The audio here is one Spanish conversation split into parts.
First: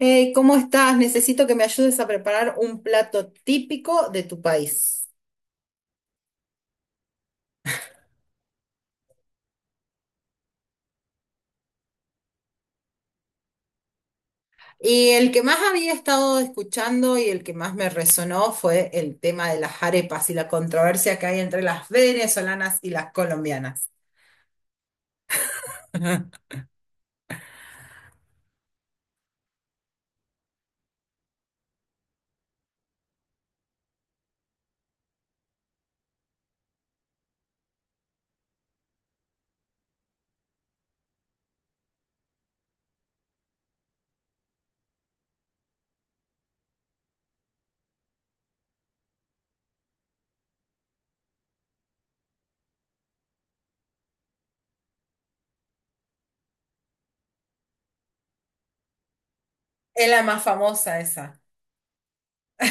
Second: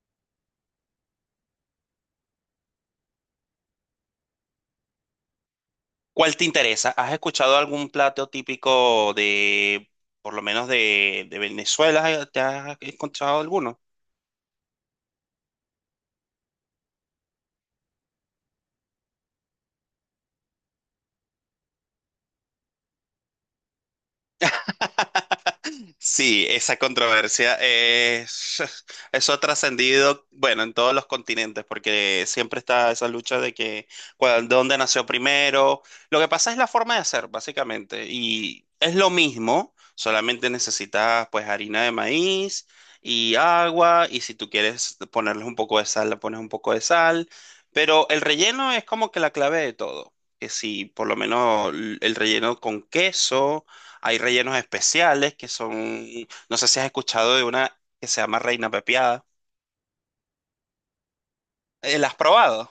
Hey, ¿cómo estás? Necesito que me ayudes a preparar un plato típico de tu país. ¿Cuál te interesa? ¿Has escuchado algún plato típico por lo menos de Venezuela? ¿Te has encontrado alguno? Y el que más había estado escuchando y el que más me resonó fue el tema de las arepas y la controversia que hay entre las venezolanas y las colombianas. Sí, esa controversia es, eso ha trascendido, bueno, en todos los continentes, porque siempre está esa lucha de que dónde nació primero. Lo que pasa es la forma de hacer, básicamente, y es lo mismo, solamente necesitas pues harina de maíz y agua, y si tú quieres ponerles un poco de sal, le pones un poco de sal, pero el relleno es como que la clave de todo. Que si por lo menos el relleno con queso hay rellenos especiales que son, no sé si has escuchado de una que se llama reina pepiada. Es la más famosa esa. ¿La has probado?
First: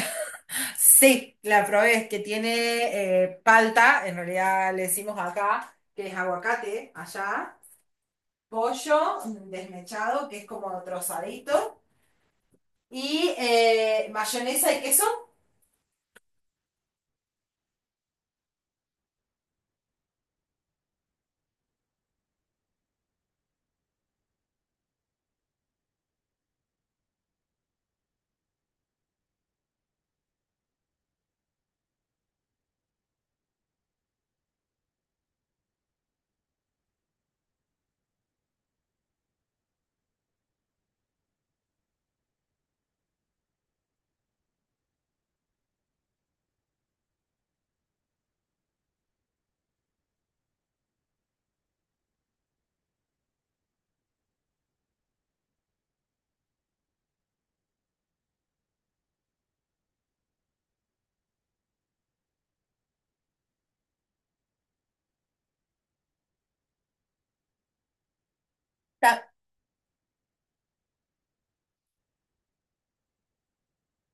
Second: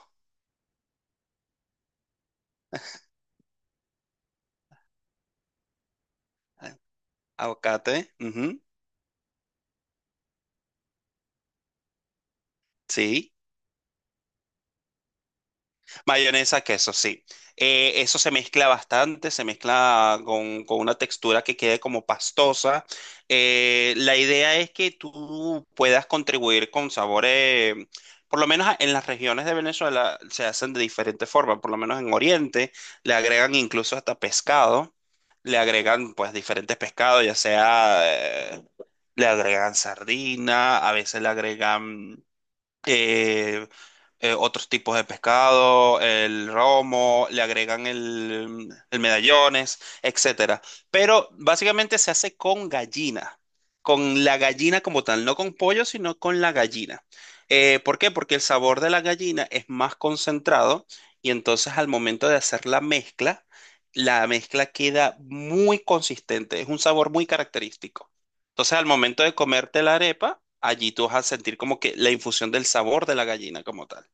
Sí, la probé, es que tiene palta, en realidad le decimos acá, que es aguacate, allá, Aguacate. Ujú. pollo desmechado, que es como trozadito, Sí. y mayonesa y queso. Mayonesa, queso, sí. Eso se mezcla bastante, se mezcla con una textura que quede como pastosa. La idea es que tú puedas contribuir con sabores, por lo menos en las regiones de Venezuela se hacen de diferentes formas, por lo menos en Oriente le agregan incluso hasta pescado, le agregan pues diferentes pescados, ya sea, eh, le agregan sardina, a veces le agregan eh, otros tipos de pescado, el romo, le agregan el medallones, etcétera. Pero básicamente se hace con gallina, con la gallina como tal, no con pollo, sino con la gallina. ¿Por qué? Porque el sabor de la gallina es más concentrado y entonces al momento de hacer la mezcla queda muy consistente, es un sabor muy característico. Entonces, al momento de comerte la arepa, allí tú vas a sentir como que la infusión del sabor de la gallina como tal.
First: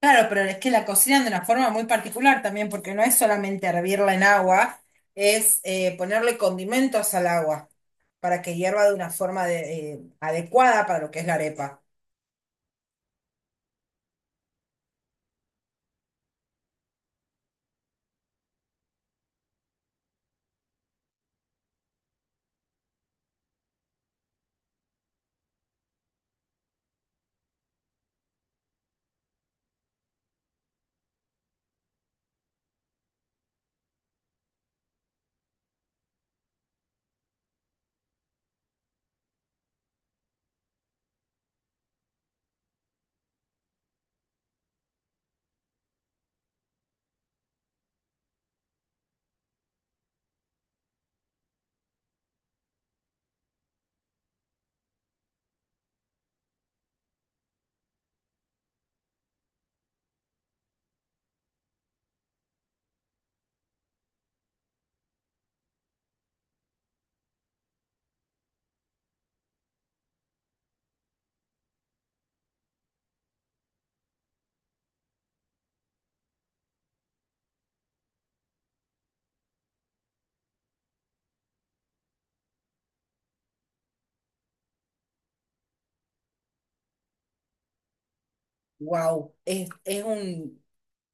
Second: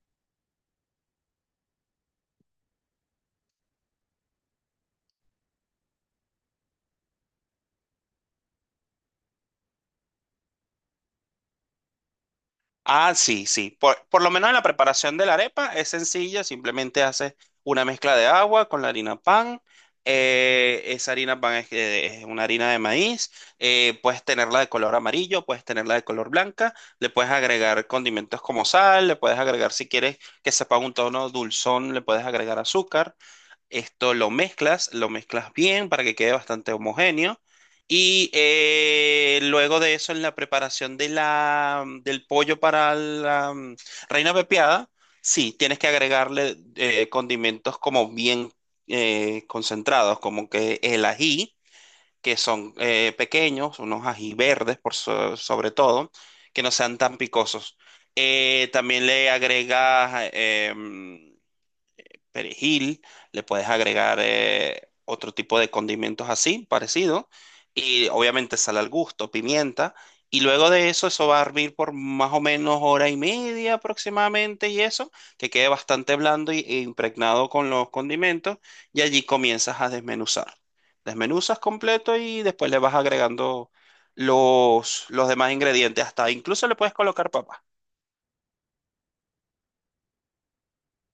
Claro, pero es que la cocinan de una forma muy particular también, porque no es solamente hervirla en agua, es ponerle condimentos al agua para que hierva de una adecuada para lo que es la arepa. Ah, sí, sí. Por lo menos en la preparación de la arepa es sencilla, simplemente haces una mezcla de agua con la harina pan. Esa harina pan es una harina de maíz. Puedes tenerla de color amarillo, puedes tenerla de color blanca. Le puedes agregar condimentos como sal, le puedes agregar si quieres que sepa un tono dulzón, le puedes agregar azúcar. Esto lo mezclas bien para que quede bastante homogéneo. Y luego de eso, en la preparación de la, del pollo para la reina pepiada, sí, tienes que agregarle condimentos como bien concentrados, como que el ají, que son pequeños, unos ají verdes por sobre todo, que no sean tan picosos. También le agregas perejil, le puedes agregar otro tipo de condimentos así, parecido, y obviamente sal al gusto, pimienta, y luego de eso eso va a hervir por más o menos hora y media aproximadamente y eso, que quede bastante blando y, e impregnado con los condimentos, y allí comienzas a desmenuzar. Desmenuzas completo y después le vas agregando los demás ingredientes, hasta incluso le puedes colocar papas, Wow,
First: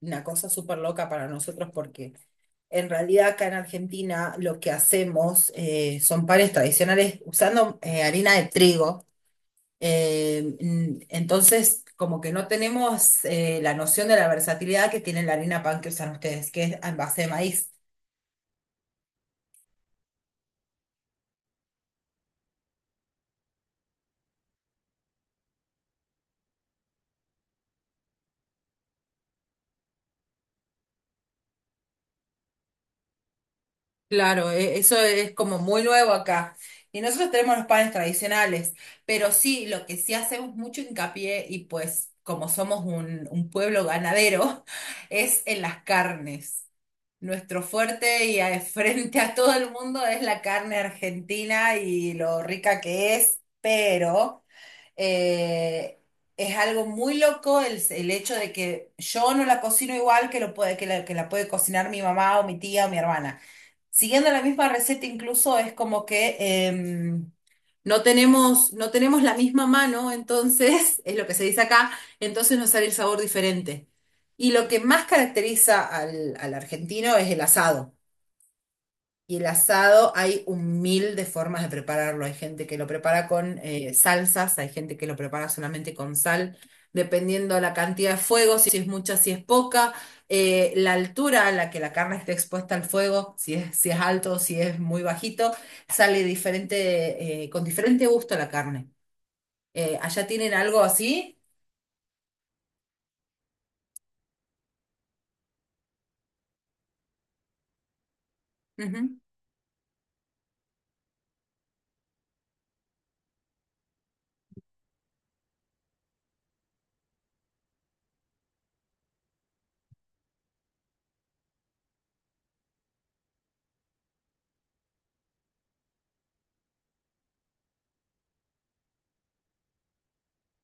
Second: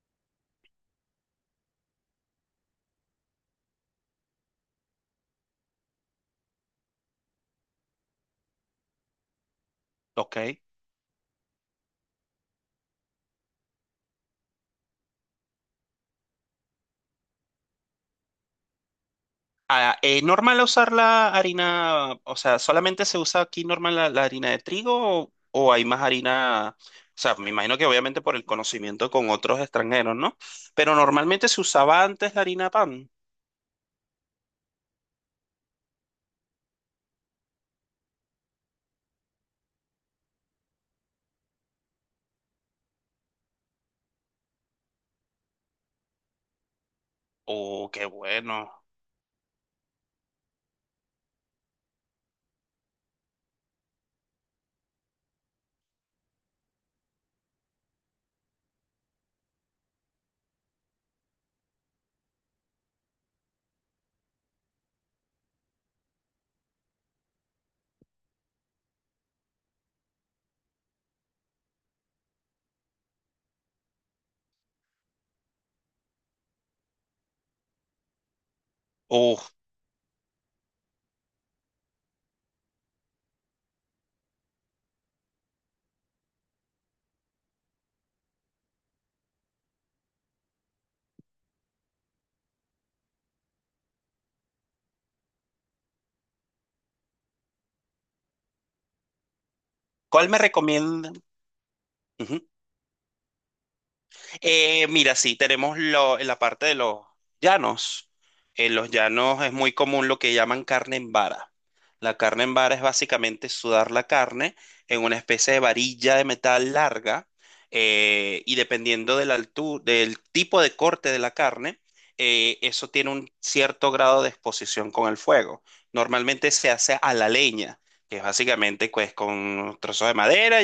una cosa súper loca para nosotros porque en realidad acá en Argentina lo que hacemos son panes tradicionales usando harina de trigo. ¿Ok? Entonces, como que no tenemos la noción de la versatilidad que tiene la harina pan que usan ustedes, que es en base de maíz. Ah, ¿normal usar la harina? O sea, ¿solamente se usa aquí normal la harina de trigo o hay más harina? O sea, me imagino que obviamente por el conocimiento con otros extranjeros, ¿no? Pero normalmente se usaba antes la harina de pan. Claro, eso es como muy nuevo acá. Y nosotros tenemos los panes tradicionales, pero sí, lo que sí hacemos mucho hincapié, y pues como somos un pueblo ganadero, es en las carnes. Nuestro Oh, qué fuerte y bueno. frente a todo el mundo es la carne argentina y lo rica que es, pero eh, es algo muy loco el hecho de que yo no la cocino igual que, lo puede, que la puede cocinar mi mamá o mi tía o mi hermana. Siguiendo la misma receta, incluso es como que em, no tenemos la misma mano, entonces, es lo que se dice acá, entonces nos sale el sabor diferente. Y lo que más caracteriza al argentino es el asado. Y el Oh, asado hay un mil de formas de prepararlo. Hay gente que lo prepara con salsas, hay gente que lo prepara solamente con sal, dependiendo la cantidad de fuego, si es mucha, si es poca, la altura a la que la carne esté expuesta al fuego, si es alto, si es muy bajito, sale diferente, con diferente gusto la carne. ¿Allá ¿cuál me tienen algo recomienda? así? Mira, sí, tenemos lo, en la parte de los llanos. En los Ujú. llanos es muy común lo que llaman carne en vara. La carne en vara es básicamente sudar la carne en una especie de varilla de metal larga y dependiendo de la del tipo de corte de la carne, eso tiene un cierto grado de exposición con el fuego. Normalmente se hace a la leña, que es básicamente pues, con trozos de madera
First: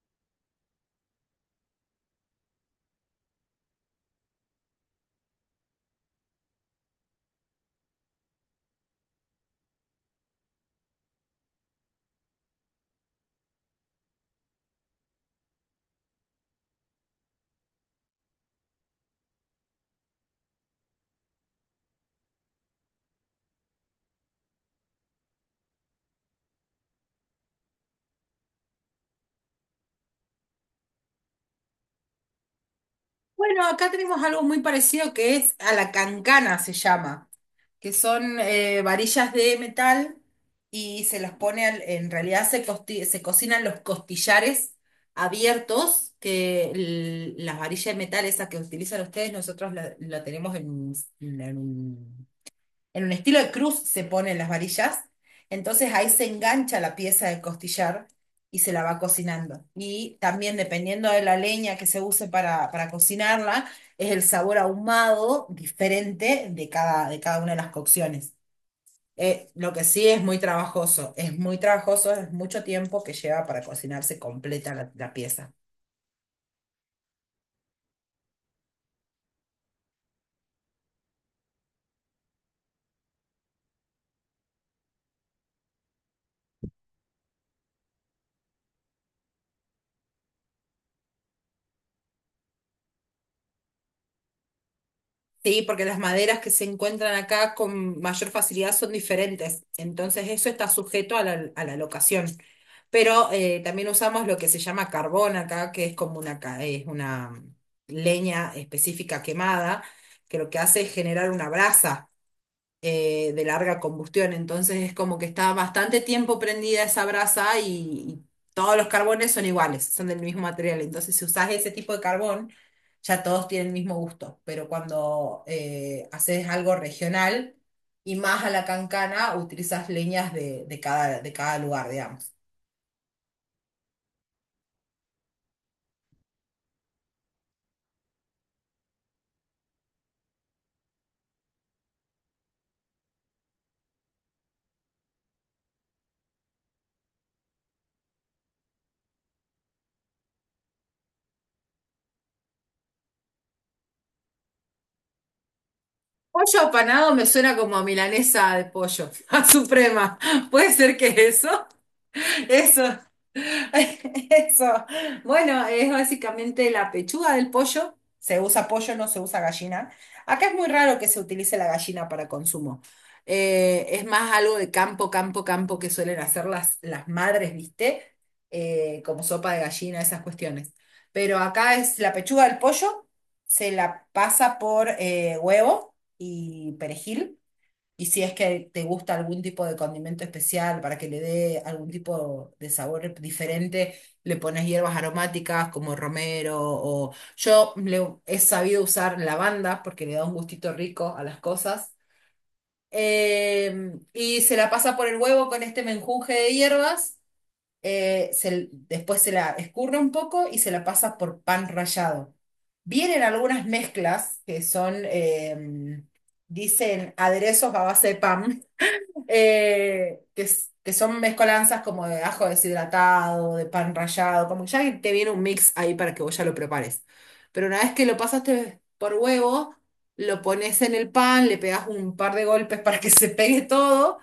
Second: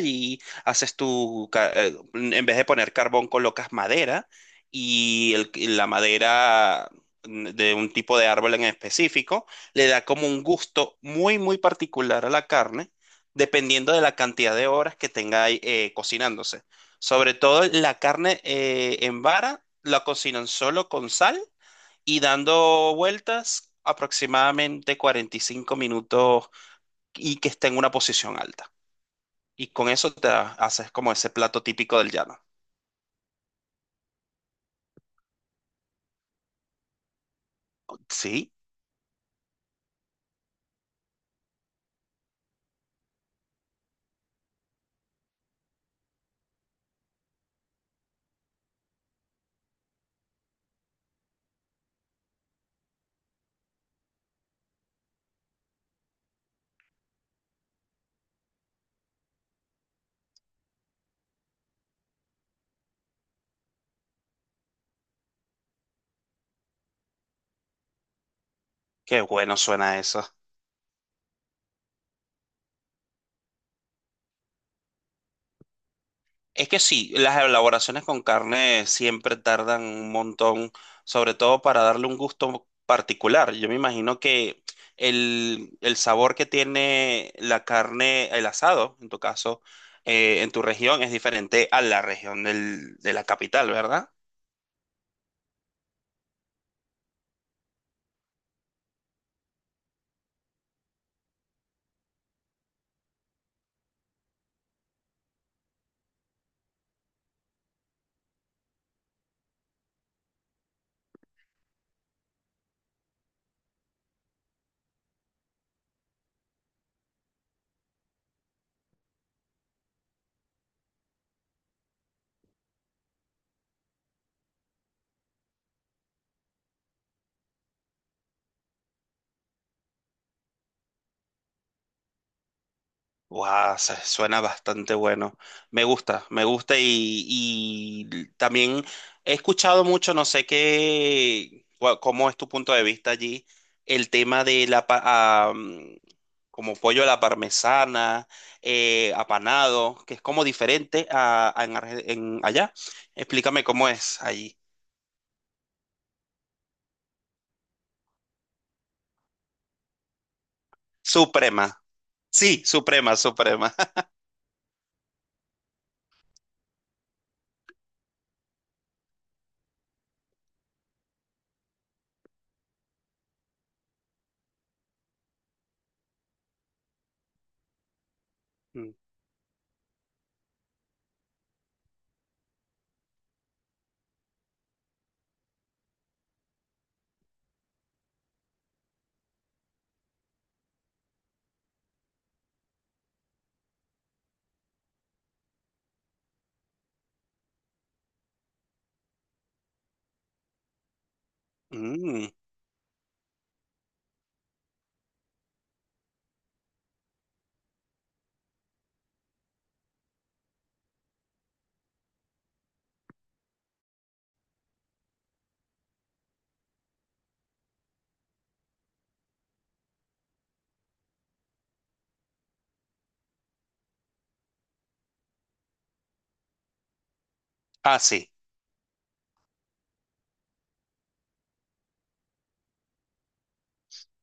haces tu, en vez de poner carbón, colocas madera y y la madera de un tipo de árbol en específico le da como un gusto muy, muy particular a la carne, dependiendo de la cantidad de horas que tenga ahí, cocinándose. Sobre todo la carne en vara la cocinan solo con sal y dando vueltas aproximadamente 45 minutos y que esté en una posición alta. Y con eso te haces como ese plato típico del llano. Bueno, acá tenemos algo muy parecido que es a la cancana, se llama, que son Sí, varillas de metal y se las pone, en realidad se cocinan los costillares abiertos, que las varillas de metal esas que utilizan ustedes, nosotros la tenemos en en un estilo de cruz se ponen las varillas, entonces ahí se engancha la pieza de costillar y se la va cocinando. Y también dependiendo de la leña que se use para cocinarla, es el sabor ahumado diferente de cada una de las cocciones. qué bueno Lo que suena sí es eso. muy trabajoso, es muy trabajoso, es mucho tiempo que lleva para cocinarse completa la pieza. Es que sí, las elaboraciones con carne siempre tardan un montón, sobre todo para darle un gusto particular. Yo me imagino que el sabor que tiene la carne, el asado, en tu caso, en tu región, es diferente a la región de la capital, ¿verdad? Sí, porque las maderas que se encuentran acá con mayor facilidad son diferentes. Entonces eso está sujeto a a la locación. Pero también usamos lo que se llama carbón acá, que es como una, es una leña específica quemada, que lo que hace es generar una brasa de larga combustión, entonces es como que está bastante tiempo prendida esa brasa y todos los carbones son iguales, son del mismo material, entonces si usás ese tipo de carbón, ya todos tienen el mismo gusto, pero cuando haces algo regional y más a la cancana, utilizas leñas de cada lugar, digamos. Guau, suena bastante bueno. Me gusta y también he escuchado mucho, no sé qué, cómo es tu punto de vista allí, el tema de la, pa- ah, mm, como pollo a la parmesana, apanado, que es como diferente a en, en allá. Explícame cómo es allí. Pollo apanado me suena como a milanesa de pollo, a suprema. ¿Puede ser que es eso? Suprema. Sí, Eso. suprema, suprema. Eso. Bueno, es básicamente la pechuga del pollo. Se usa pollo, no se usa gallina. Acá es muy raro que se utilice la gallina para consumo. Es más algo de campo, campo, campo que suelen hacer las madres, ¿viste? Mm. Como sopa de gallina, esas cuestiones. Pero acá es la pechuga del pollo, se la pasa por huevo y perejil. Y si es que te gusta algún tipo de condimento especial para que le dé algún tipo de sabor diferente, le pones hierbas aromáticas como romero o he sabido usar lavanda porque le da un gustito rico a las cosas. Mm. Y se la pasa por el huevo con este menjunje de hierbas. Después se la escurre un poco y se la pasa por pan rallado. Vienen algunas mezclas que son, dicen aderezos a base de pan que, que son mezcolanzas como de ajo deshidratado, de pan rallado, como que ya te viene un mix ahí para que vos ya lo prepares. Pero una vez Ah, que lo sí. pasaste por huevo, lo pones en el pan, le pegas un par de golpes para que se pegue todo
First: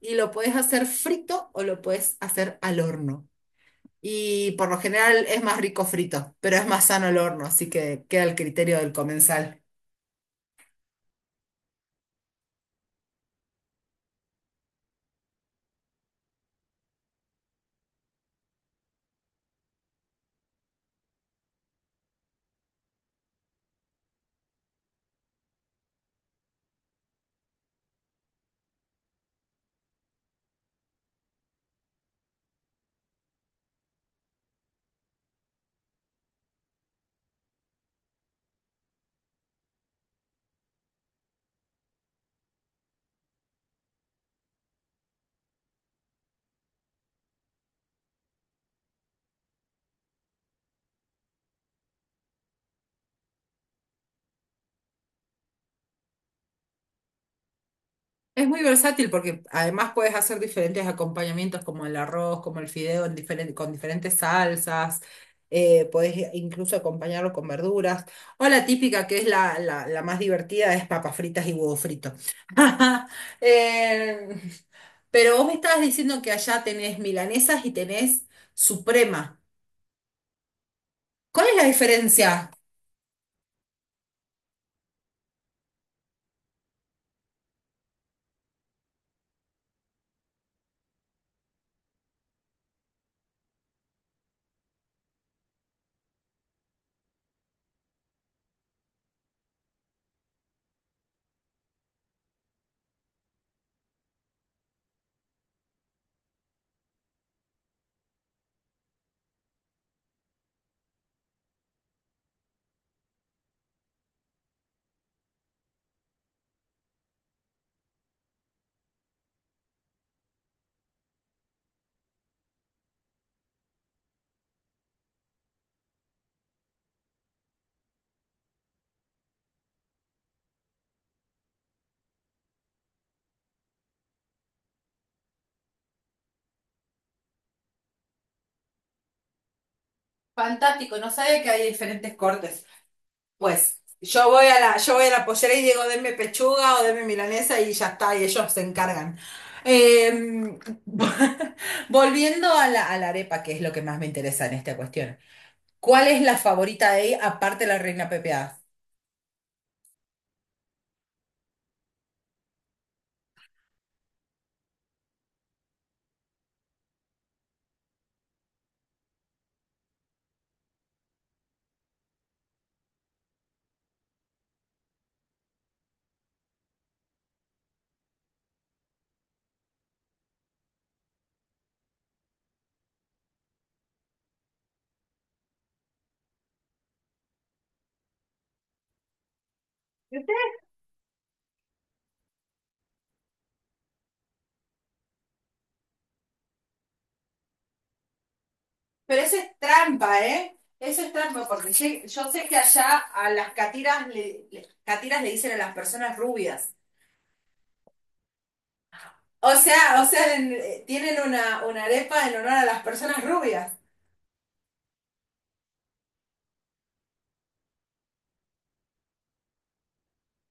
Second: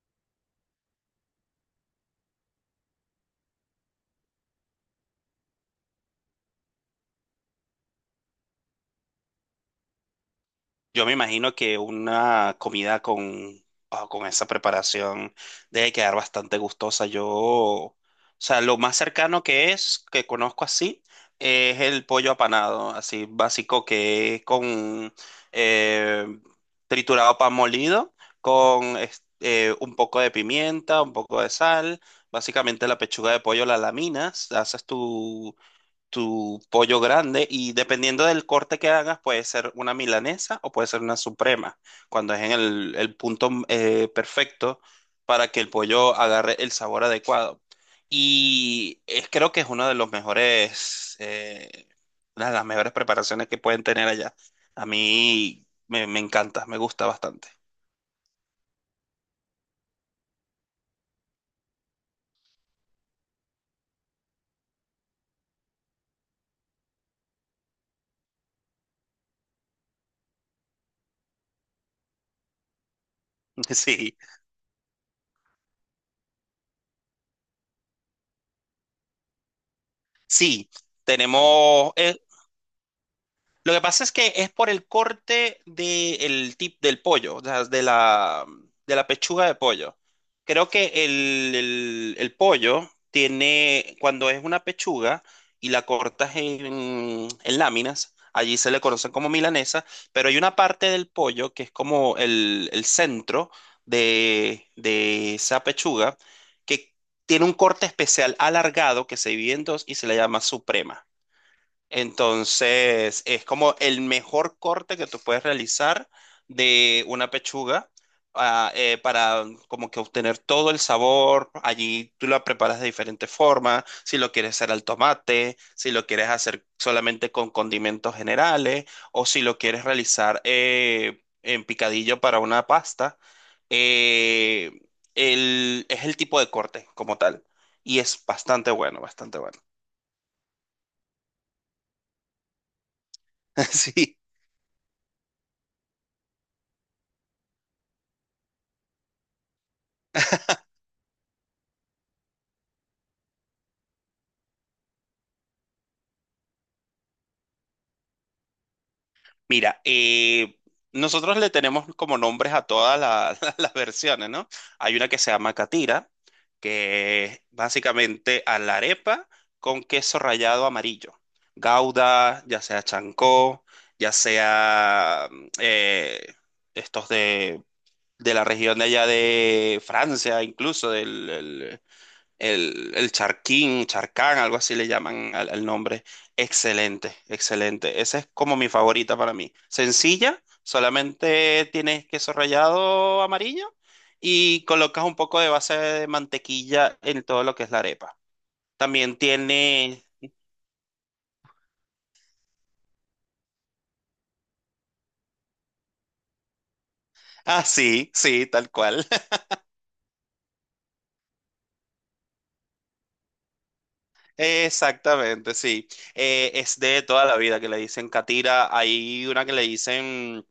y lo puedes hacer frito o lo puedes hacer al horno. Y por lo general es más rico frito, pero es más sano el horno, así que queda el criterio del comensal. Yo me imagino que una comida con esa preparación debe quedar bastante gustosa. Yo, o sea, lo más cercano que conozco así, es el pollo apanado, así básico que es con eh, triturado pan molido, con un poco de pimienta, un poco de sal. Básicamente la pechuga de pollo la laminas, haces tu pollo grande y dependiendo del corte que hagas puede ser una milanesa o puede ser una suprema, cuando es en el punto perfecto para que el pollo agarre el sabor adecuado. Y es, creo que es una de las mejores preparaciones que pueden tener allá. A mí me, me encanta, me gusta bastante. Es muy versátil porque además puedes hacer diferentes acompañamientos como el arroz, como el fideo en con diferentes salsas, podés incluso acompañarlo con verduras. O la típica que es la más divertida es papas fritas y huevo frito. Sí, Eh, pero vos me estabas diciendo que allá tenés milanesas y tenés suprema. sí. ¿Cuál es la Tenemos, diferencia? lo que pasa es que es por el corte del pollo, o sea, de la pechuga de pollo. Creo que el pollo tiene, cuando es una pechuga y la cortas en láminas, allí se le conocen como milanesa, pero hay una parte del pollo que es como el centro de esa pechuga que tiene un corte especial alargado que se divide en dos y se le llama suprema. Entonces, es como el mejor corte que tú puedes realizar de una pechuga ah, para como que obtener todo el sabor. Allí tú la preparas de diferentes formas, si lo quieres hacer al tomate, si lo quieres hacer solamente con condimentos generales o si lo quieres realizar en picadillo para una pasta. Eh, es el tipo de corte como tal y es bastante bueno, bastante bueno. Fantástico, no sabía que hay diferentes cortes. Pues Sí. Yo voy a la pollera y digo, denme pechuga o denme milanesa y ya está, y ellos se encargan. Eh, Volviendo a a la arepa, que es lo que más me interesa en esta cuestión. ¿Cuál es la favorita de ahí aparte de la reina pepeada? Mira, nosotros le tenemos como nombres a todas las versiones, ¿no? Hay una que se llama catira, que es básicamente a la arepa con queso rallado amarillo. Gouda, ya sea chancó, ya sea estos de, la región de allá de Francia, incluso el charquín, charcán, algo así le llaman al nombre. Excelente, excelente. Esa es como mi favorita para mí. Sencilla, solamente tienes queso rallado amarillo y colocas un poco de base de mantequilla en todo lo que es la arepa. También Pero eso es tiene... trampa, ¿eh? Eso es trampa, porque sí, yo sé que allá a las catiras catiras le dicen a las personas rubias. Ah, sí, sí, tal cual. O sea, tienen una arepa en honor a las personas rubias. Exactamente, sí. Es de toda la vida que le dicen catira. Hay una que le dicen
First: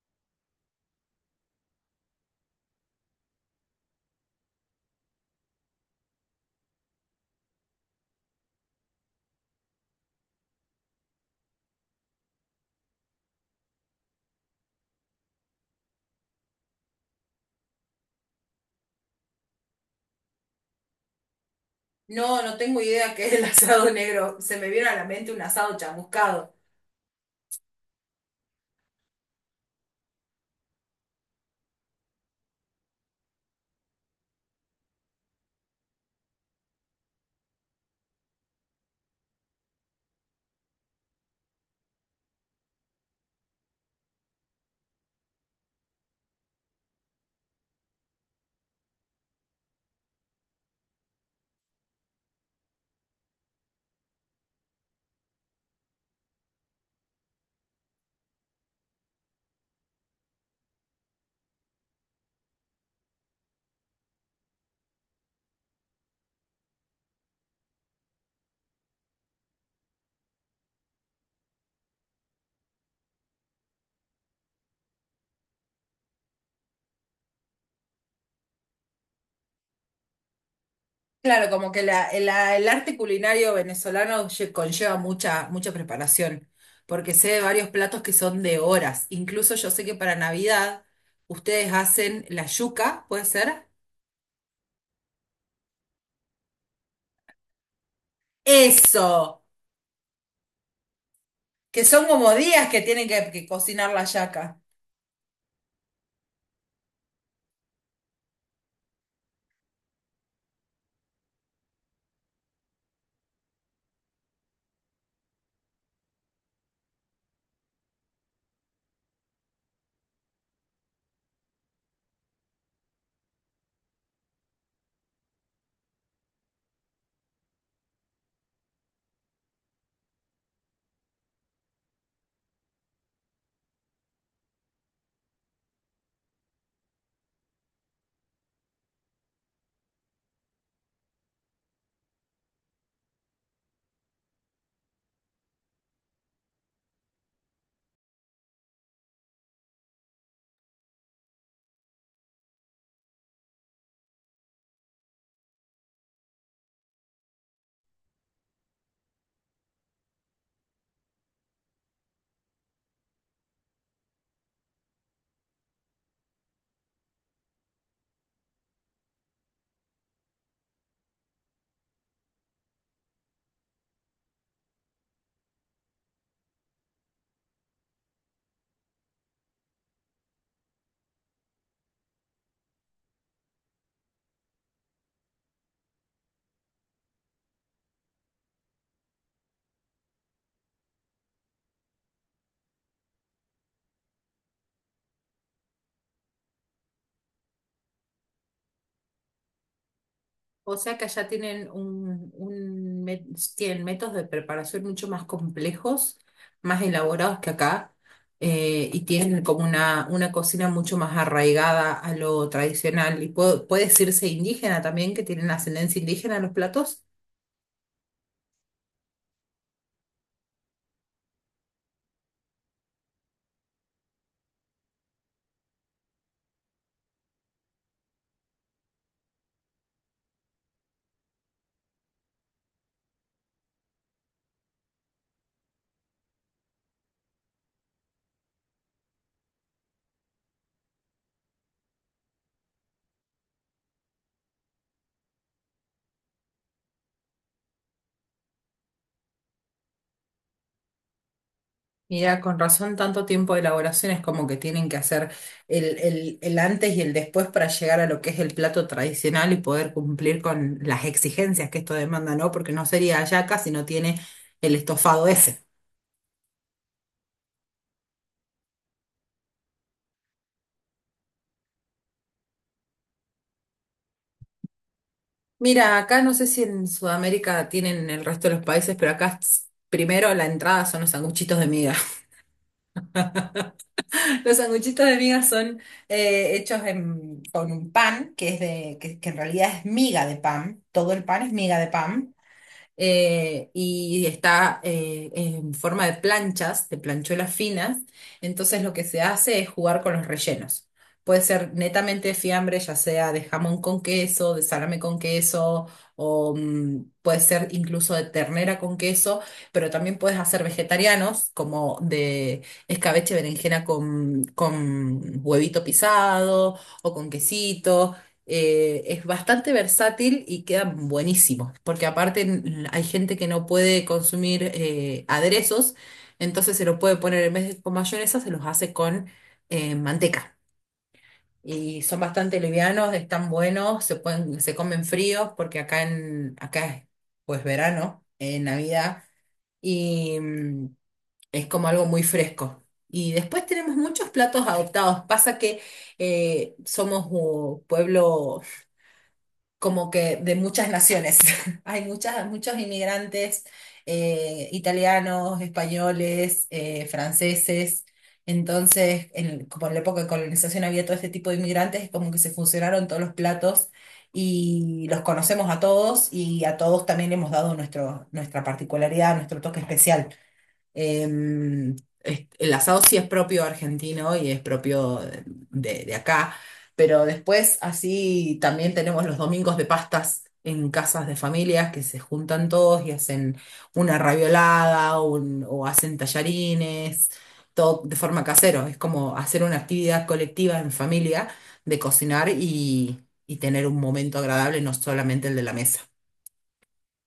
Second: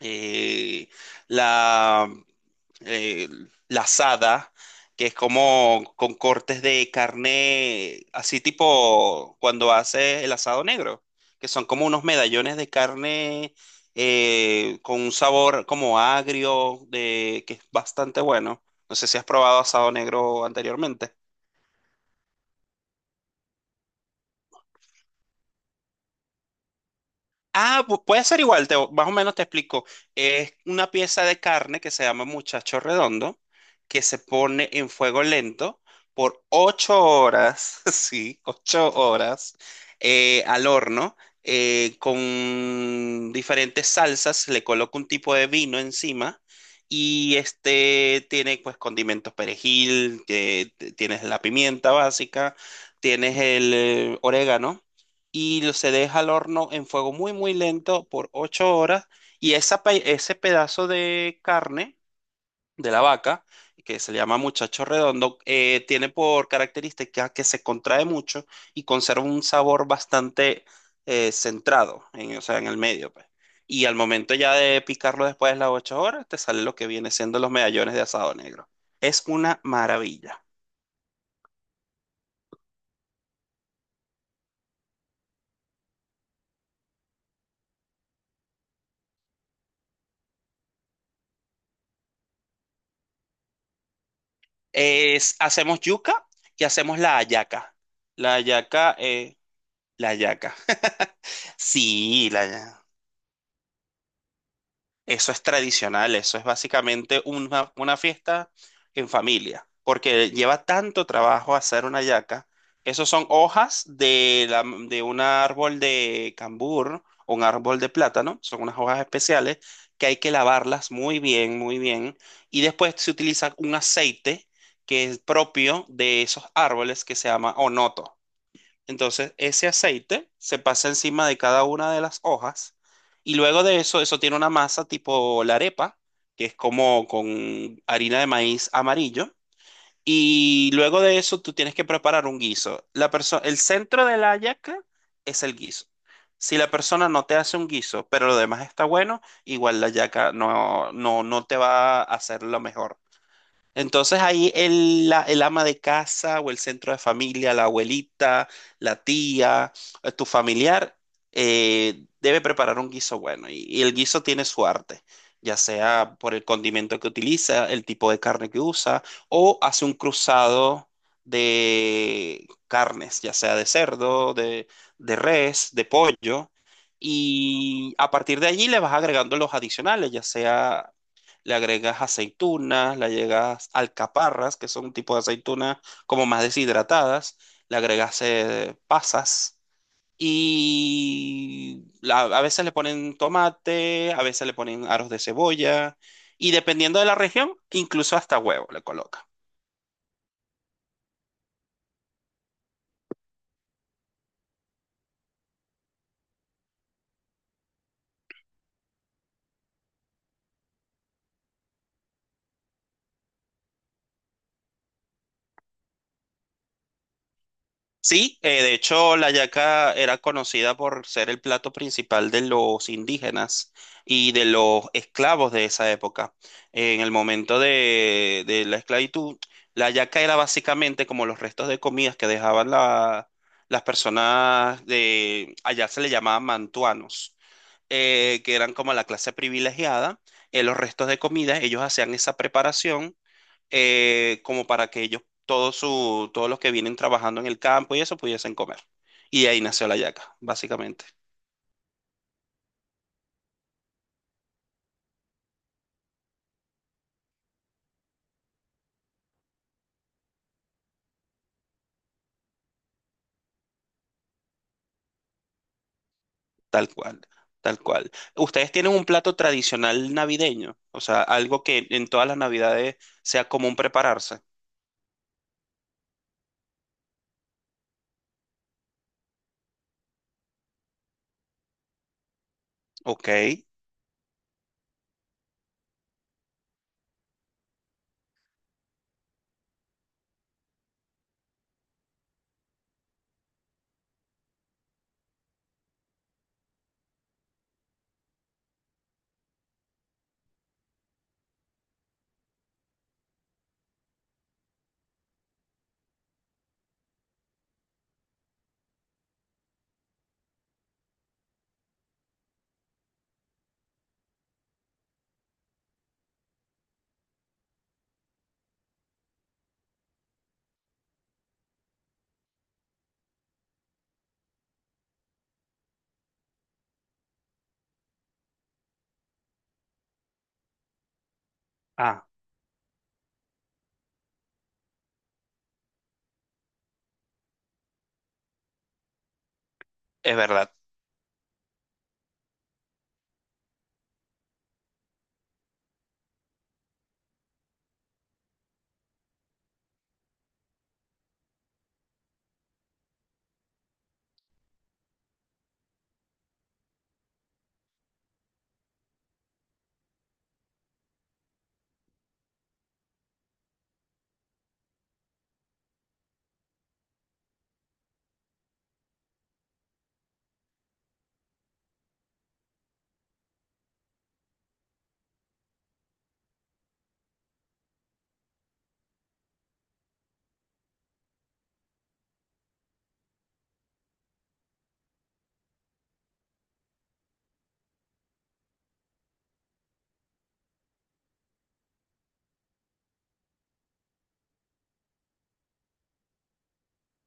eh, la, eh, la asada, que es como con cortes de carne, así tipo cuando hace el asado negro, que son como unos medallones de carne con un sabor como agrio, de, que es bastante bueno. No sé si has probado asado negro anteriormente. No, no tengo idea qué es el asado negro. Se me vino a la mente un asado chamuscado. Ah, puede ser igual, más o menos te explico. Es una pieza de carne que se llama muchacho redondo, que se pone en fuego lento por 8 horas, sí, 8 horas al horno, con diferentes salsas, le coloco un tipo de vino encima y este tiene pues condimentos perejil, que tienes la pimienta básica, tienes el orégano y se deja al horno en fuego muy, muy lento por 8 horas. Y ese pedazo de carne de la vaca, que se le llama muchacho redondo, tiene por característica que se contrae mucho y conserva un sabor bastante centrado, en, o sea, en el medio, pues. Y al momento ya de picarlo después de las 8 horas, te sale lo que viene siendo los medallones de asado negro. Es una maravilla. Claro, como que el arte culinario venezolano conlleva mucha, mucha preparación, porque sé de varios platos que son de horas. Incluso yo sé que para Navidad ustedes hacen la yuca, ¿puede ser? Hacemos yuca y hacemos la hallaca. La hallaca. Eso, La hallaca. que son Sí, como la días que hallaca. tienen que cocinar la yaca. Eso es tradicional, eso es básicamente una fiesta en familia, porque lleva tanto trabajo hacer una hallaca. Esos son hojas de un árbol de cambur o un árbol de plátano, son unas hojas especiales que hay que lavarlas muy bien, y después se utiliza un aceite que es propio de esos árboles que se llama onoto. Entonces, ese aceite se pasa encima de cada una de las hojas y luego de eso, eso tiene una masa tipo la arepa, que es como con harina de maíz amarillo. Y luego de eso, tú tienes que preparar un guiso. El centro de la hallaca es el guiso. Si la persona no te hace un guiso, pero lo demás está bueno, igual la hallaca no, no, no te va a hacer lo mejor. Entonces ahí el ama de casa o el centro de familia, la abuelita, la tía, tu familiar, debe preparar un guiso bueno y el guiso tiene su arte, ya sea por el condimento que utiliza, el tipo de carne que usa o hace un cruzado de carnes, ya sea de cerdo, de res, de pollo. Y a partir de allí le vas agregando los adicionales, ya sea le agregas aceitunas, le agregas alcaparras, que son un tipo de aceitunas como más deshidratadas, le agregas pasas y a veces le ponen tomate, a veces le ponen aros de cebolla y dependiendo de la región, incluso hasta huevo le colocan. O sea que allá tienen un, tienen métodos de preparación mucho más complejos, más elaborados que acá, y tienen como una cocina mucho más arraigada a lo tradicional. Y puede, puede decirse indígena también, que tienen ascendencia indígena en los platos. Sí, de hecho la yaca era conocida por ser el plato principal de los indígenas y de los esclavos de esa época. En el momento de la esclavitud, la yaca era básicamente como los restos de comidas que dejaban las personas allá se le llamaban mantuanos, que eran como la clase privilegiada. En los restos de comida, ellos hacían esa preparación como para que ellos, todos, su, todos los que vienen trabajando en el campo y eso, pudiesen comer. Y de ahí nació la yaca, básicamente, Mira, con razón, tanto tiempo de elaboración es como que tienen que hacer el antes y el después para llegar a lo que es el plato tradicional y poder cumplir con las exigencias que esto demanda, ¿no? Porque no sería hallaca si no tiene el estofado ese. tal cual, tal cual. ¿Ustedes tienen un plato tradicional navideño? O sea, algo que en todas las navidades sea común prepararse. Mira, acá no sé si en Sudamérica tienen en el resto de los países, pero primero la entrada son los sanguchitos de miga. Ok. Los sanguchitos de miga son con un pan que es que en realidad es miga de pan. Todo el pan es miga de pan y está en forma de planchas, de planchuelas finas. Entonces lo que se hace es jugar con los rellenos. Puede ser netamente fiambre, ya sea de jamón con queso, de salame con queso, o mm, puede ser incluso de ternera con queso, pero también puedes hacer vegetarianos, como de escabeche berenjena con huevito pisado o con quesito es bastante versátil y quedan buenísimos, porque aparte hay gente que no puede consumir aderezos, entonces se los puede poner en vez de con mayonesa, se los hace con manteca. Y son Ah, bastante livianos, están buenos, se pueden, se comen fríos, porque acá es pues verano, Navidad, es y verdad. Es como algo muy fresco. Y después tenemos muchos platos adoptados. Pasa que somos pueblo como que de muchas naciones. Hay muchos inmigrantes italianos, españoles, franceses. Entonces, como en la época de colonización había todo este tipo de inmigrantes, como que se fusionaron todos los platos y los conocemos a todos y a todos también le hemos dado nuestra particularidad, nuestro toque especial. Eh, el asado sí es propio argentino y es propio acá, pero después así también tenemos los domingos de pastas en casas de familias que se juntan todos y hacen una raviolada o hacen tallarines, todo de forma casero. Es como hacer una actividad colectiva en familia de cocinar y tener un momento agradable, no solamente el de la mesa.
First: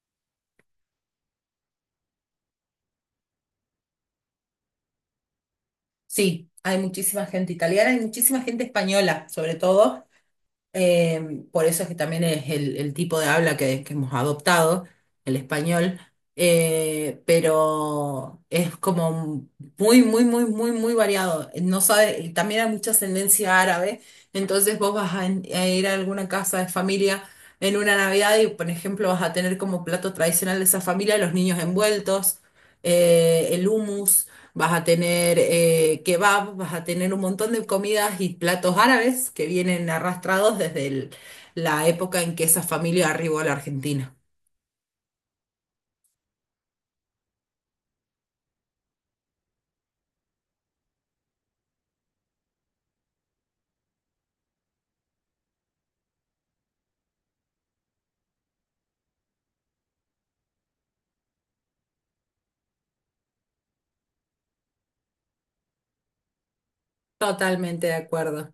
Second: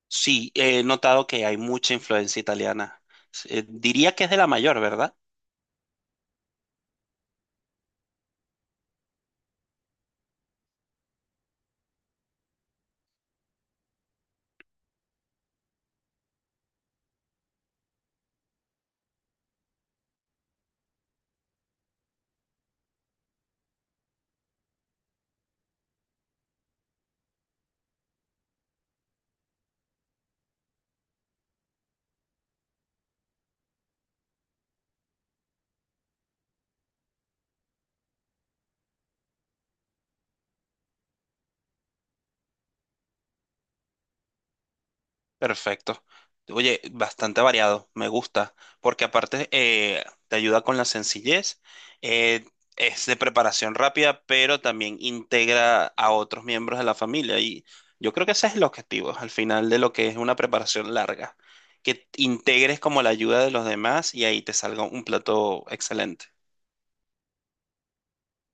Sí, he notado que hay mucha influencia italiana. Diría que es de la mayor, ¿verdad? Sí, hay muchísima gente italiana y muchísima gente española, sobre todo. Por eso es que también es el tipo de habla que hemos adoptado, el español, pero es como muy, muy, muy, muy, muy variado. No sabe, y también hay mucha ascendencia árabe, entonces vos vas a ir a alguna casa de familia en una Navidad y, por ejemplo, vas a tener como plato tradicional de esa familia los niños envueltos, el hummus. Vas a tener kebab, vas a tener un montón de comidas y platos árabes que vienen arrastrados desde la época en que esa familia arribó a la Argentina. Perfecto. Oye, bastante variado, me gusta, porque aparte te ayuda con la sencillez, eh, es de preparación rápida, pero también integra a otros miembros de la familia y yo creo que ese es el objetivo al final de lo que es una preparación larga, que integres como la ayuda de los demás y ahí te salga un plato excelente. Totalmente de acuerdo.